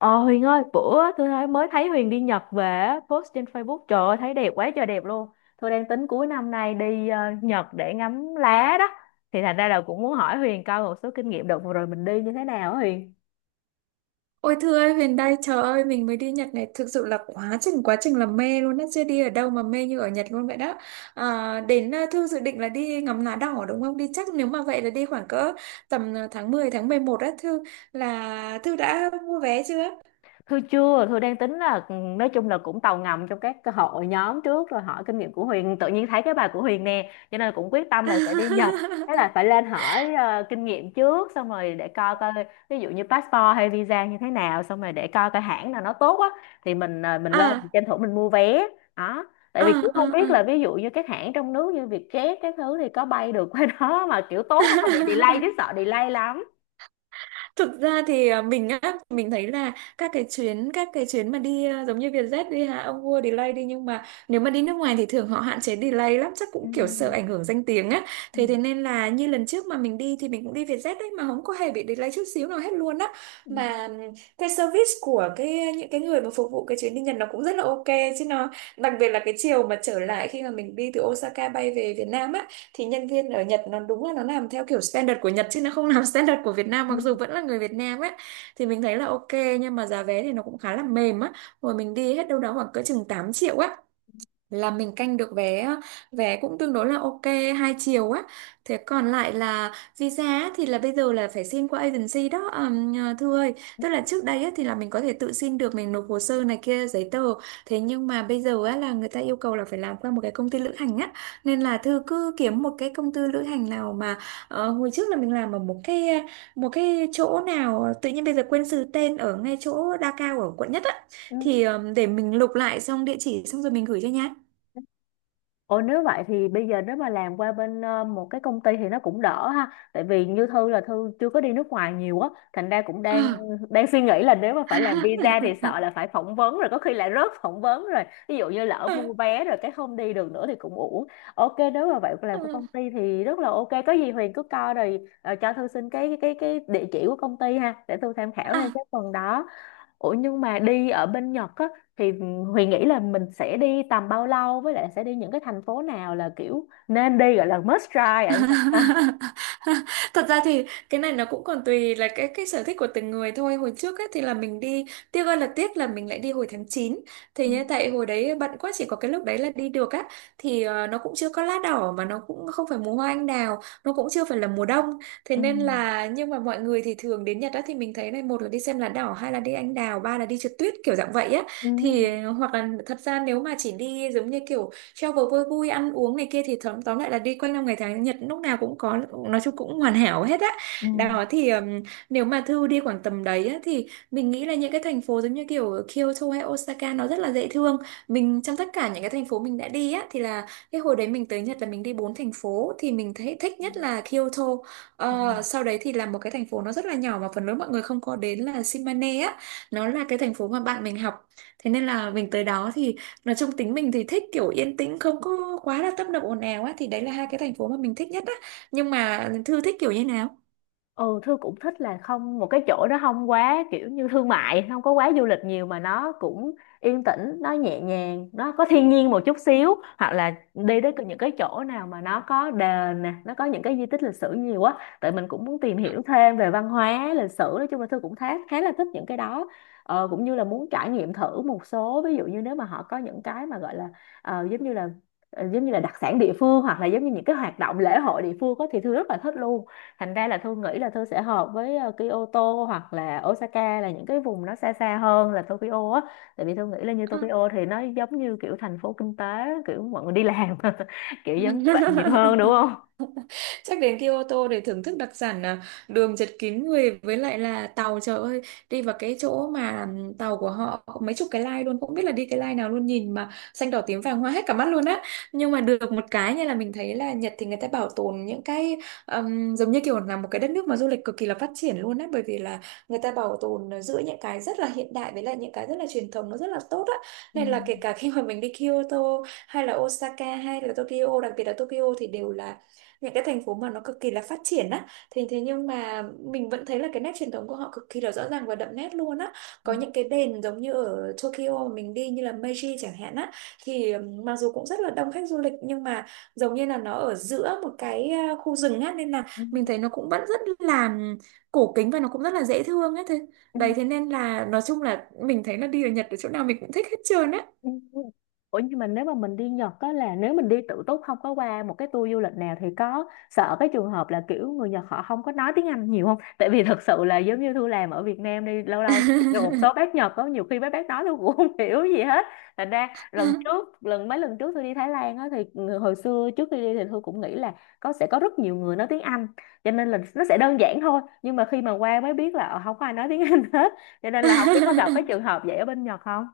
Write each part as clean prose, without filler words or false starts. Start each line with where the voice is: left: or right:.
left: Ờ Huyền ơi, bữa tôi mới thấy Huyền đi Nhật về á, post trên Facebook, trời ơi thấy đẹp quá trời, đẹp luôn. Tôi đang tính cuối năm nay đi Nhật để ngắm lá đó. Thì thành ra là cũng muốn hỏi Huyền coi một số kinh nghiệm đợt vừa rồi mình đi như thế nào á Huyền.
right: Ôi thưa ơi, Huyền đây, trời ơi, mình mới đi Nhật này, thực sự là quá trình là mê luôn á, chưa đi ở đâu mà mê như ở Nhật luôn vậy đó. À, Thư dự định là đi ngắm lá đỏ đúng không? Đi chắc nếu mà vậy là đi khoảng cỡ tầm tháng 10 tháng 11 á, là Thư đã mua vé chưa?
left: Thư chưa, Thư đang tính là nói chung là cũng tàu ngầm trong các cái hội nhóm trước rồi hỏi kinh nghiệm của Huyền, tự nhiên thấy cái bài của Huyền nè, cho nên cũng quyết tâm là sẽ đi Nhật. Thế là phải lên hỏi kinh nghiệm trước, xong rồi để coi coi ví dụ như passport hay visa như thế nào, xong rồi để coi coi hãng nào nó tốt á, thì mình lên, mình
right: À,
left: tranh thủ mình mua vé đó. Tại
right: à,
left: vì cũng không biết
right: à, à.
left: là ví dụ như các hãng trong nước như Vietjet các thứ thì có bay được qua đó mà kiểu tốt không, có bị delay, chứ sợ delay lắm.
right: Thực ra thì mình thấy là các cái chuyến mà đi giống như Vietjet đi hả ông vua delay đi, nhưng mà nếu mà đi nước ngoài thì thường họ hạn chế delay lắm, chắc
left: Ừ.
right: cũng kiểu sợ ảnh hưởng danh tiếng á,
left: Ừ.
right: thế thế nên là như lần trước mà mình đi thì mình cũng đi Vietjet đấy mà không có hề bị delay chút xíu nào hết luôn á.
left: Ừ.
right: Mà cái service của cái những cái người mà phục vụ cái chuyến đi Nhật nó cũng rất là ok chứ nó, đặc biệt là cái chiều mà trở lại khi mà mình đi từ Osaka bay về Việt Nam á, thì nhân viên ở Nhật nó đúng là nó làm theo kiểu standard của Nhật chứ nó không làm standard của Việt Nam,
left: Ừ.
right: mặc dù vẫn là người Việt Nam ấy, thì mình thấy là ok. Nhưng mà giá vé thì nó cũng khá là mềm á, hồi mình đi hết đâu đó khoảng cỡ chừng 8 triệu á, là mình canh được vé á, vé cũng tương đối là ok, hai chiều á. Thế còn lại là visa á, thì là bây giờ là phải xin qua agency đó Thư ơi, tức là trước đây á, thì là mình có thể tự xin được, mình nộp hồ sơ này kia giấy tờ, thế nhưng mà bây giờ á, là người ta yêu cầu là phải làm qua một cái công ty lữ hành á, nên là Thư cứ kiếm một cái công ty lữ hành nào mà, hồi trước là mình làm ở một cái chỗ nào, tự nhiên bây giờ quên sự tên, ở ngay chỗ Đa Cao ở quận nhất á,
left: Ừ.
right: thì để mình lục lại xong địa chỉ xong rồi mình gửi cho nhá.
left: Ồ, nếu vậy thì bây giờ nếu mà làm qua bên một cái công ty thì nó cũng đỡ ha. Tại vì như Thư là Thư chưa có đi nước ngoài nhiều á, thành ra cũng đang
right: À.
left: đang suy nghĩ là nếu mà phải làm visa thì sợ là phải phỏng vấn, rồi có khi lại rớt phỏng vấn rồi. Ví dụ như lỡ mua vé rồi cái không đi được nữa thì cũng uổng. Ok, nếu mà vậy làm cái công ty thì rất là ok. Có gì Huyền cứ coi rồi cho Thư xin cái địa chỉ của công ty ha, để Thư tham khảo thêm cái phần đó. Ủa, nhưng mà đi ở bên Nhật á, thì Huyền nghĩ là mình sẽ đi tầm bao lâu, với lại sẽ đi những cái thành phố nào là kiểu nên đi, gọi là must try ở Nhật ha?
right: Thật ra thì cái này nó cũng còn tùy là cái sở thích của từng người thôi. Hồi trước ấy thì là mình đi, tiếc ơi là tiếc là mình lại đi hồi tháng 9. Thì
left: Ừ.
right: như tại hồi đấy bận quá, chỉ có cái lúc đấy là đi được á, thì nó cũng chưa có lá đỏ mà nó cũng không phải mùa hoa anh đào, nó cũng chưa phải là mùa đông. Thế
left: Ừ.
right: nên là, nhưng mà mọi người thì thường đến Nhật á thì mình thấy này, một là đi xem lá đỏ, hai là đi anh đào, ba là đi trượt tuyết, kiểu dạng vậy á.
left: Ừ.
right: Thì hoặc là thật ra nếu mà chỉ đi giống như kiểu travel vui vui ăn uống này kia thì tóm tóm lại là đi quanh năm ngày tháng, Nhật lúc nào cũng có, nói chung cũng hoàn hảo hết á.
left: Ừ.
right: Đó thì nếu mà Thư đi khoảng tầm đấy á, thì mình nghĩ là những cái thành phố giống như kiểu Kyoto hay Osaka nó rất là dễ thương. Mình trong tất cả những cái thành phố mình đã đi á thì là cái hồi đấy mình tới Nhật là mình đi bốn thành phố thì mình thấy thích nhất là Kyoto.
left: Ừ.
right: Ờ, sau đấy thì là một cái thành phố nó rất là nhỏ mà phần lớn mọi người không có đến là Shimane á, nó là cái thành phố mà bạn mình học, thế nên là mình tới đó thì, nói chung tính mình thì thích kiểu yên tĩnh không có quá là tấp nập ồn ào á, thì đấy là hai cái thành phố mà mình thích nhất á. Nhưng mà Thư thích kiểu như nào?
left: Ừ, Thư cũng thích là không, một cái chỗ đó không quá kiểu như thương mại, không có quá du lịch nhiều mà nó cũng yên tĩnh, nó nhẹ nhàng, nó có thiên nhiên một chút xíu, hoặc là đi đến những cái chỗ nào mà nó có đền nè, nó có những cái di tích lịch sử nhiều á. Tại mình cũng muốn tìm hiểu thêm về văn hóa lịch sử, nói chung là Thư cũng khá khá là thích những cái đó. Cũng như là muốn trải nghiệm thử một số, ví dụ như nếu mà họ có những cái mà gọi là ờ, giống như là giống như là đặc sản địa phương, hoặc là giống như những cái hoạt động lễ hội địa phương á, thì Thư rất là thích luôn. Thành ra là Thư nghĩ là Thư sẽ hợp với Kyoto hoặc là Osaka, là những cái vùng nó xa xa hơn là Tokyo á. Tại vì Thư nghĩ là như
right: Ờ.
left: Tokyo thì nó giống như kiểu thành phố kinh tế, kiểu mọi người đi làm kiểu giống như vậy nhiều hơn, đúng không?
right: Chắc đến Kyoto để thưởng thức đặc sản đường chật kín người với lại là tàu, trời ơi, đi vào cái chỗ mà tàu của họ có mấy chục cái line luôn, không biết là đi cái line nào luôn, nhìn mà xanh đỏ tím vàng hoa hết cả mắt luôn á. Nhưng mà được một cái như là mình thấy là Nhật thì người ta bảo tồn những cái giống như kiểu là một cái đất nước mà du lịch cực kỳ là phát triển luôn á, bởi vì là người ta bảo tồn giữa những cái rất là hiện đại với lại những cái rất là truyền thống nó rất là tốt á,
left: Ừ.
right: nên là kể cả khi mà mình đi Kyoto hay là Osaka hay là Tokyo, đặc biệt là Tokyo, thì đều là những cái thành phố mà nó cực kỳ là phát triển á, thế thế nhưng mà mình vẫn thấy là cái nét truyền thống của họ cực kỳ là rõ ràng và đậm nét luôn á. Có những cái đền giống như ở Tokyo mà mình đi như là Meiji chẳng hạn á, thì mặc dù cũng rất là đông khách du lịch nhưng mà giống như là nó ở giữa một cái khu rừng á, nên là
left: Ừ.
right: mình thấy nó cũng vẫn rất là cổ kính và nó cũng rất là dễ thương á. Thế
left: Ừ.
right: đấy, thế nên là nói chung là mình thấy là đi ở Nhật ở chỗ nào mình cũng thích hết trơn á.
left: Ừ. Ủa, nhưng mà nếu mà mình đi Nhật á, là nếu mình đi tự túc không có qua một cái tour du lịch nào, thì có sợ cái trường hợp là kiểu người Nhật họ không có nói tiếng Anh nhiều không? Tại vì thật sự là giống như Thu làm ở Việt Nam đi lâu lâu được một số bác Nhật, có nhiều khi mấy bác nói tôi cũng không hiểu gì hết. Thành ra lần trước lần mấy lần trước tôi đi Thái Lan á thì hồi xưa trước khi đi thì Thu cũng nghĩ là sẽ có rất nhiều người nói tiếng Anh, cho nên là nó sẽ đơn giản thôi, nhưng mà khi mà qua mới biết là không có ai nói tiếng Anh hết, cho nên là không biết có gặp cái trường hợp vậy ở bên Nhật không?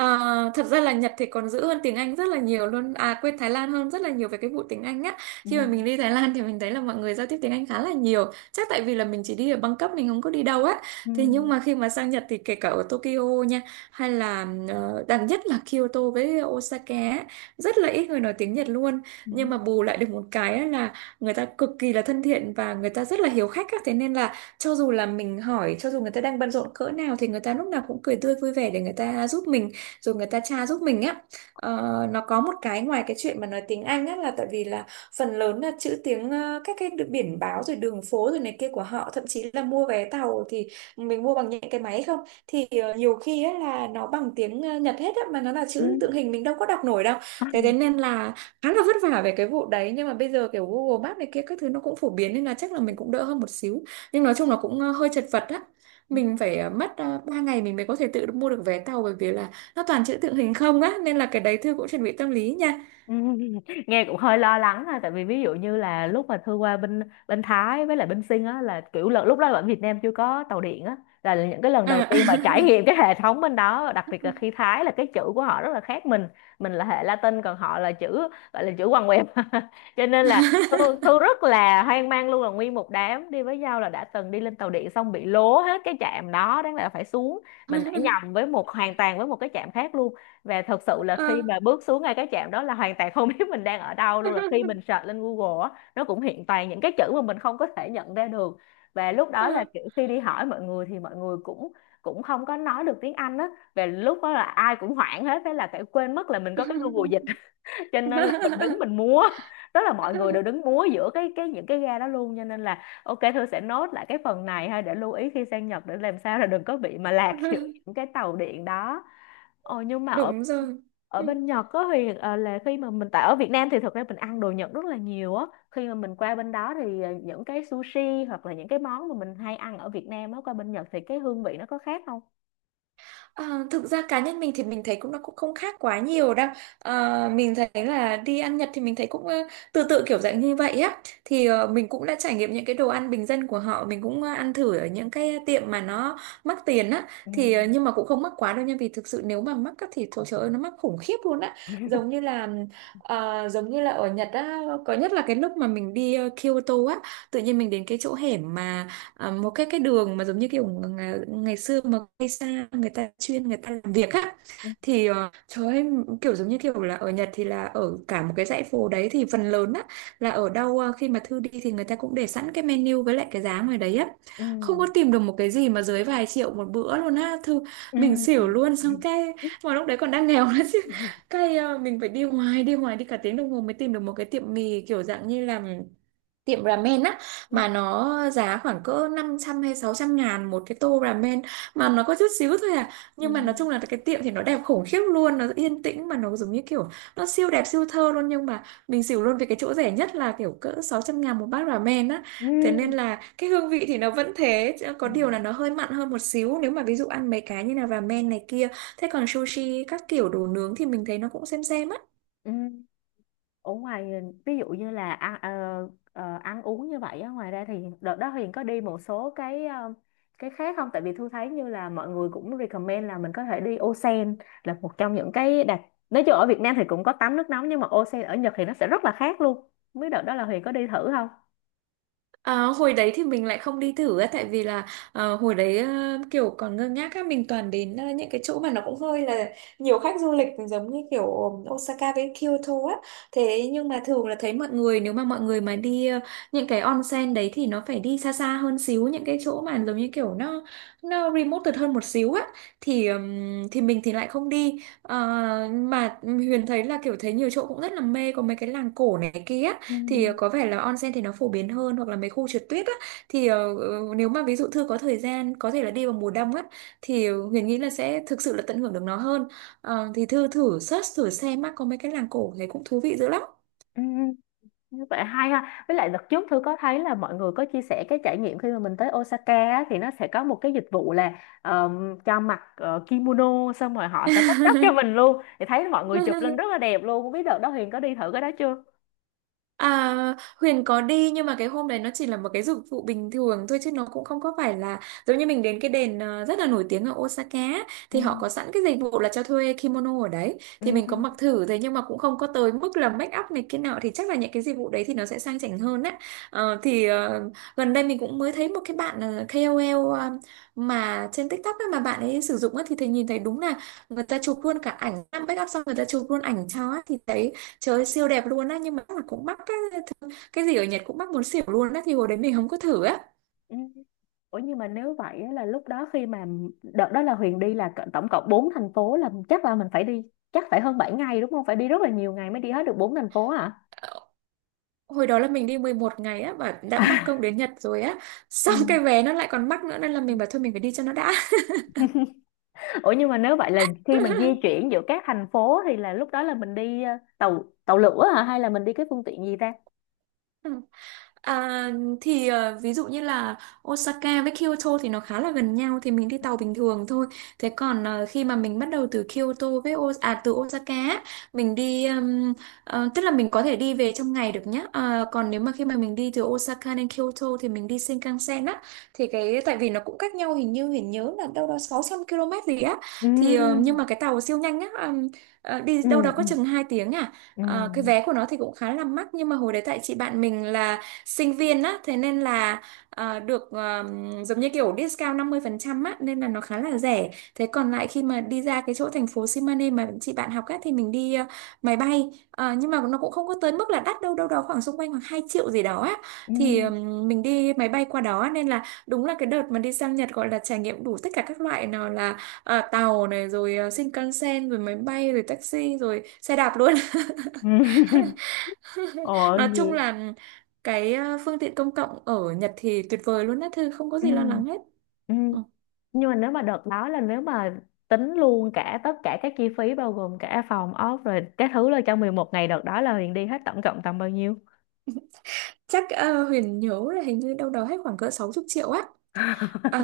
right: À, thật ra là Nhật thì còn giữ hơn tiếng Anh rất là nhiều luôn, à quên, Thái Lan hơn rất là nhiều về cái vụ tiếng Anh á.
left: Ừ.
right: Khi mà mình đi Thái Lan thì mình thấy là mọi người giao tiếp tiếng Anh khá là nhiều, chắc tại vì là mình chỉ đi ở Bangkok mình không có đi đâu á, thế nhưng
left: Ừ,
right: mà khi mà sang Nhật thì kể cả ở Tokyo nha, hay là đặc nhất là Kyoto với Osaka á, rất là ít người nói tiếng Nhật luôn.
left: ừ,
right: Nhưng mà bù lại được một cái á là người ta cực kỳ là thân thiện và người ta rất là hiếu khách á, thế nên là cho dù là mình hỏi, cho dù người ta đang bận rộn cỡ nào thì người ta lúc nào cũng cười tươi vui vẻ để người ta giúp mình, rồi người ta tra giúp mình á. Ờ, nó có một cái, ngoài cái chuyện mà nói tiếng Anh á là tại vì là phần lớn là chữ tiếng các cái biển báo rồi đường phố rồi này kia của họ, thậm chí là mua vé tàu thì mình mua bằng những cái máy không, thì nhiều khi á là nó bằng tiếng Nhật hết á, mà nó là
left: ừ.
right: chữ tượng hình mình đâu có đọc nổi đâu, thế thế nên là khá là vất vả về cái vụ đấy. Nhưng mà bây giờ kiểu Google Maps này kia các thứ nó cũng phổ biến nên là chắc là mình cũng đỡ hơn một xíu, nhưng nói chung là cũng hơi chật vật á.
left: Ừ.
right: Mình phải mất 3 ngày mình mới có thể tự mua được vé tàu, bởi vì là nó toàn chữ tượng hình không á, nên là cái đấy Thư cũng chuẩn bị tâm lý nha.
left: Ừ, nghe cũng hơi lo lắng ha, tại vì ví dụ như là lúc mà Thư qua bên bên Thái với lại bên Sinh á, là kiểu lúc đó ở Việt Nam chưa có tàu điện á, là những cái lần đầu
right: Ờ.
left: tiên mà trải nghiệm cái hệ thống bên đó, đặc biệt là khi Thái là cái chữ của họ rất là khác mình là hệ Latin còn họ là chữ gọi là chữ quằn quẹo, cho nên là Thư, Thư rất là hoang mang luôn, là nguyên một đám đi với nhau là đã từng đi lên tàu điện xong bị lố hết cái trạm đó, đáng lẽ là phải xuống, mình đã nhầm với một hoàn toàn với một cái trạm khác luôn. Và thật sự là
right: Ờ,
left: khi mà bước xuống ngay cái trạm đó là hoàn toàn không biết mình đang ở đâu luôn, là khi mình search lên Google á nó cũng hiện toàn những cái chữ mà mình không có thể nhận ra được. Và lúc
right: ờ.
left: đó là kiểu khi đi hỏi mọi người thì mọi người cũng cũng không có nói được tiếng Anh á, và lúc đó là ai cũng hoảng hết, thế là phải quên mất là mình có cái Google dịch, cho nên là mình đứng mình múa, đó là mọi người đều đứng múa giữa cái những cái ga đó luôn, cho nên là ok Thư sẽ nốt lại cái phần này ha, để lưu ý khi sang Nhật để làm sao là đừng có bị mà lạc giữa những cái tàu điện đó. Ồ, nhưng mà
right: Đúng rồi.
left: ở
right: Ừ.
left: bên Nhật có thì là khi mà mình, tại ở Việt Nam thì thực ra mình ăn đồ Nhật rất là nhiều á, khi mà mình qua bên đó thì những cái sushi hoặc là những cái món mà mình hay ăn ở Việt Nam á, qua bên Nhật thì cái hương vị nó có khác không?
right: Ờ, Thực ra cá nhân mình thì mình thấy cũng nó cũng không khác quá nhiều đâu. Mình thấy là đi ăn Nhật thì mình thấy cũng tự tự kiểu dạng như vậy á. Thì mình cũng đã trải nghiệm những cái đồ ăn bình dân của họ, mình cũng ăn thử ở những cái tiệm mà nó mắc tiền á.
left: Ừ.
right: Nhưng mà cũng không mắc quá đâu nha, vì thực sự nếu mà mắc á, thì thôi trời ơi nó mắc khủng khiếp luôn á. Giống như là, giống như là ở Nhật á, có nhất là cái lúc mà mình đi Kyoto á. Tự nhiên mình đến cái chỗ hẻm mà, à, một cái đường mà giống như kiểu ngày xưa mà cây sa người ta chuyên người ta làm việc á.
left: Ừ.
right: Trời ơi, kiểu giống như kiểu là ở Nhật thì là ở cả một cái dãy phố đấy thì phần lớn á, là ở đâu khi mà Thư đi thì người ta cũng để sẵn cái menu với lại cái giá ngoài đấy á,
left: Ừ.
right: không có tìm được một cái gì mà dưới vài triệu một bữa luôn á Thư.
left: Ừ.
right: Mình xỉu luôn,
left: Ừ.
right: xong cái mà lúc đấy còn đang nghèo nữa chứ.
left: Ừ.
right: Mình phải đi hoài đi cả tiếng đồng hồ mới tìm được một cái tiệm mì kiểu dạng như là tiệm ramen á, mà nó giá khoảng cỡ 500 hay 600 ngàn một cái tô ramen, mà nó có chút xíu thôi à.
left: Ừ.
right: Nhưng mà nói chung là cái tiệm thì nó đẹp khủng khiếp luôn, nó yên tĩnh, mà nó giống như kiểu nó siêu đẹp siêu thơ luôn, nhưng mà mình xỉu luôn vì cái chỗ rẻ nhất là kiểu cỡ 600 ngàn một bát ramen á. Thế nên
left: Ừ.
right: là cái hương vị thì nó vẫn thế, chứ
left: Ừ.
right: có điều là nó hơi mặn hơn một xíu nếu mà ví dụ ăn mấy cái như là ramen này kia. Thế còn sushi các kiểu đồ nướng thì mình thấy nó cũng xem á.
left: Ừ. Ở ngoài, ví dụ như là ăn uống như vậy á, ngoài ra thì đợt đó Huyền có đi một số cái khác không? Tại vì Thu thấy như là mọi người cũng recommend là mình có thể đi Osen, là một trong những cái nói chung ở Việt Nam thì cũng có tắm nước nóng, nhưng mà Osen ở Nhật thì nó sẽ rất là khác luôn, không biết đợt đó là Huyền có đi thử không?
right: Ờ, hồi đấy thì mình lại không đi thử á, tại vì là hồi đấy kiểu còn ngơ ngác á, mình toàn đến những cái chỗ mà nó cũng hơi là nhiều khách du lịch, giống như kiểu Osaka với Kyoto á. Thế nhưng mà thường là thấy mọi người nếu mà mọi người mà đi những cái onsen đấy thì nó phải đi xa xa hơn xíu, những cái chỗ mà giống như kiểu nó remote hơn một xíu á. Thì mình thì lại không đi. Ờ, mà Huyền thấy là kiểu thấy nhiều chỗ cũng rất là mê, có mấy cái làng cổ này kia.
left: Ừ.
right: Có vẻ là onsen thì nó phổ biến hơn, hoặc là mấy khu trượt tuyết á. Nếu mà ví dụ Thư có thời gian có thể là đi vào mùa đông á, thì Huyền nghĩ là sẽ thực sự là tận hưởng được nó hơn. Ờ, thì Thư thử search thử xem á, có mấy cái làng cổ thấy cũng thú vị dữ lắm.
left: Ừ. Như vậy hay ha. Với lại đợt trước Thư có thấy là mọi người có chia sẻ cái trải nghiệm khi mà mình tới Osaka á, thì nó sẽ có một cái dịch vụ là cho mặc kimono, xong rồi họ sẽ make up cho mình luôn. Thì thấy mọi người chụp lên rất là đẹp luôn. Không biết đợt đó Huyền có đi thử cái đó chưa?
right: À, Huyền có đi, nhưng mà cái hôm đấy nó chỉ là một cái dịch vụ bình thường thôi, chứ nó cũng không có phải là giống như mình đến cái đền rất là nổi tiếng ở Osaka á,
left: Ừ.
right: thì họ có sẵn cái dịch vụ là cho thuê kimono ở đấy,
left: Ừ.
right: thì mình có mặc thử. Thế nhưng mà cũng không có tới mức là make up này kia nọ, thì chắc là những cái dịch vụ đấy thì nó sẽ sang chảnh hơn á. Ờ, thì ờ, Gần đây mình cũng mới thấy một cái bạn KOL, mà trên TikTok á, mà bạn ấy sử dụng á, thì thầy nhìn thấy đúng là người ta chụp luôn cả ảnh make up xong người ta chụp luôn ảnh cho á, thì thấy trời ơi, siêu đẹp luôn á, nhưng mà chắc là cũng mắc á. Cái gì ở Nhật cũng mắc muốn xỉu luôn á, thì hồi đấy mình không có thử á.
left: Ừ. Ủa, nhưng mà nếu vậy á, là lúc đó khi mà đợt đó là Huyền đi là tổng cộng 4 thành phố, là chắc là mình phải đi, chắc phải hơn 7 ngày đúng không? Phải đi rất là nhiều ngày mới đi hết được 4 thành phố hả?
right: Ờ, hồi đó là mình đi 11 ngày á, và đã mắc công đến Nhật rồi á xong cái vé nó lại còn mắc nữa, nên là mình bảo thôi mình phải đi cho nó đã.
left: Ủa, nhưng mà nếu vậy là khi mà di chuyển giữa các thành phố thì là lúc đó là mình đi tàu tàu lửa hả, hay là mình đi cái phương tiện gì ta?
right: Ừ. À, ví dụ như là Osaka với Kyoto thì nó khá là gần nhau thì mình đi tàu bình thường thôi. Thế còn khi mà mình bắt đầu từ Kyoto với O à từ Osaka á, mình đi, tức là mình có thể đi về trong ngày được nhá. Ờ, còn nếu mà khi mà mình đi từ Osaka đến Kyoto thì mình đi Shinkansen á, thì cái tại vì nó cũng cách nhau hình như mình nhớ là đâu đó 600 km gì á. Nhưng
left: Ừ.
right: mà cái tàu siêu nhanh á, đi
left: Ừ.
right: đâu đó
left: Ừ.
right: có chừng 2 tiếng à.
left: Ừ.
right: Ờ, cái vé của nó thì cũng khá là mắc, nhưng mà hồi đấy tại chị bạn mình là sinh viên á, thế nên là được giống như kiểu discount 50% á, nên là nó khá là rẻ. Thế còn lại khi mà đi ra cái chỗ thành phố Simane mà chị bạn học á thì mình đi máy bay. Ờ, nhưng mà nó cũng không có tới mức là đắt đâu, đâu đó khoảng xung quanh khoảng 2 triệu gì đó á,
left: Ừ.
right: thì mình đi máy bay qua đó, nên là đúng là cái đợt mà đi sang Nhật gọi là trải nghiệm đủ tất cả các loại, nào là tàu này, rồi Shinkansen, rồi máy bay, rồi taxi, rồi xe đạp luôn.
left: Ừ. Ồ,
right: Nói chung
left: như.
right: là phương tiện công cộng ở Nhật thì tuyệt vời luôn á Thư, không có
left: Ừ,
right: gì lo lắng hết.
left: ừ.
right: Ừ.
left: Nhưng mà nếu mà đợt đó là nếu mà tính luôn cả tất cả các chi phí bao gồm cả phòng ốc rồi các thứ, là trong 11 ngày đợt đó là Huyền đi hết tổng cộng tầm bao nhiêu?
right: Chắc Huyền nhớ là hình như đâu đó hết khoảng cỡ 60 triệu á. Ờ,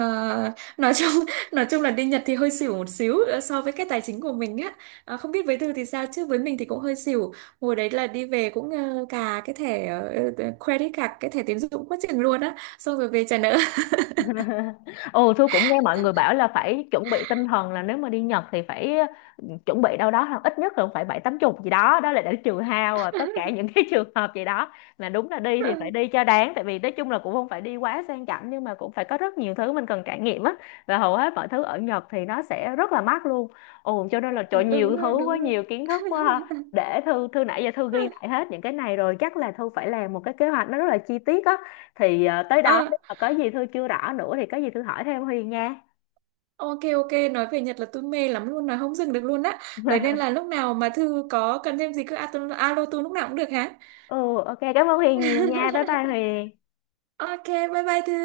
right: nói chung nói chung là đi Nhật thì hơi xỉu một xíu so với cái tài chính của mình á. Ờ, không biết với Thư thì sao, chứ với mình thì cũng hơi xỉu. Hồi đấy là đi về cũng cà cái thẻ, credit card, cái thẻ tín dụng quá chừng luôn á, xong rồi về trả nợ.
left: Ồ, Thu cũng nghe mọi người bảo là phải chuẩn bị tinh thần là nếu mà đi Nhật thì phải chuẩn bị đâu đó là ít nhất là cũng phải bảy tám chục gì đó, đó là để trừ hao và tất cả những cái trường hợp gì đó, là đúng là đi thì phải đi cho đáng, tại vì nói chung là cũng không phải đi quá sang chảnh nhưng mà cũng phải có rất nhiều thứ mình cần trải nghiệm á, và hầu hết mọi thứ ở Nhật thì nó sẽ rất là mắc luôn. Ồ, cho nên là trời nhiều
right: Đúng rồi,
left: thứ
right: đúng
left: quá,
right: rồi.
left: nhiều kiến thức quá ha. Để Thư Thư nãy giờ Thư ghi lại hết những cái này rồi, chắc là Thư phải làm một cái kế hoạch nó rất là chi tiết á, thì tới đó
right: Ờ,
left: nếu mà có gì Thư chưa rõ nữa thì có gì Thư hỏi thêm Huyền nha.
right: ok ok, nói về Nhật là tôi mê lắm luôn, nói không dừng được luôn á. Đấy nên là lúc nào mà Thư có cần thêm gì cứ alo tôi, alo tôi lúc nào cũng được hả?
left: Ừ, ok cảm ơn Huyền nhiều nha, bye bye Huyền.
right: Ok, bye bye Thư.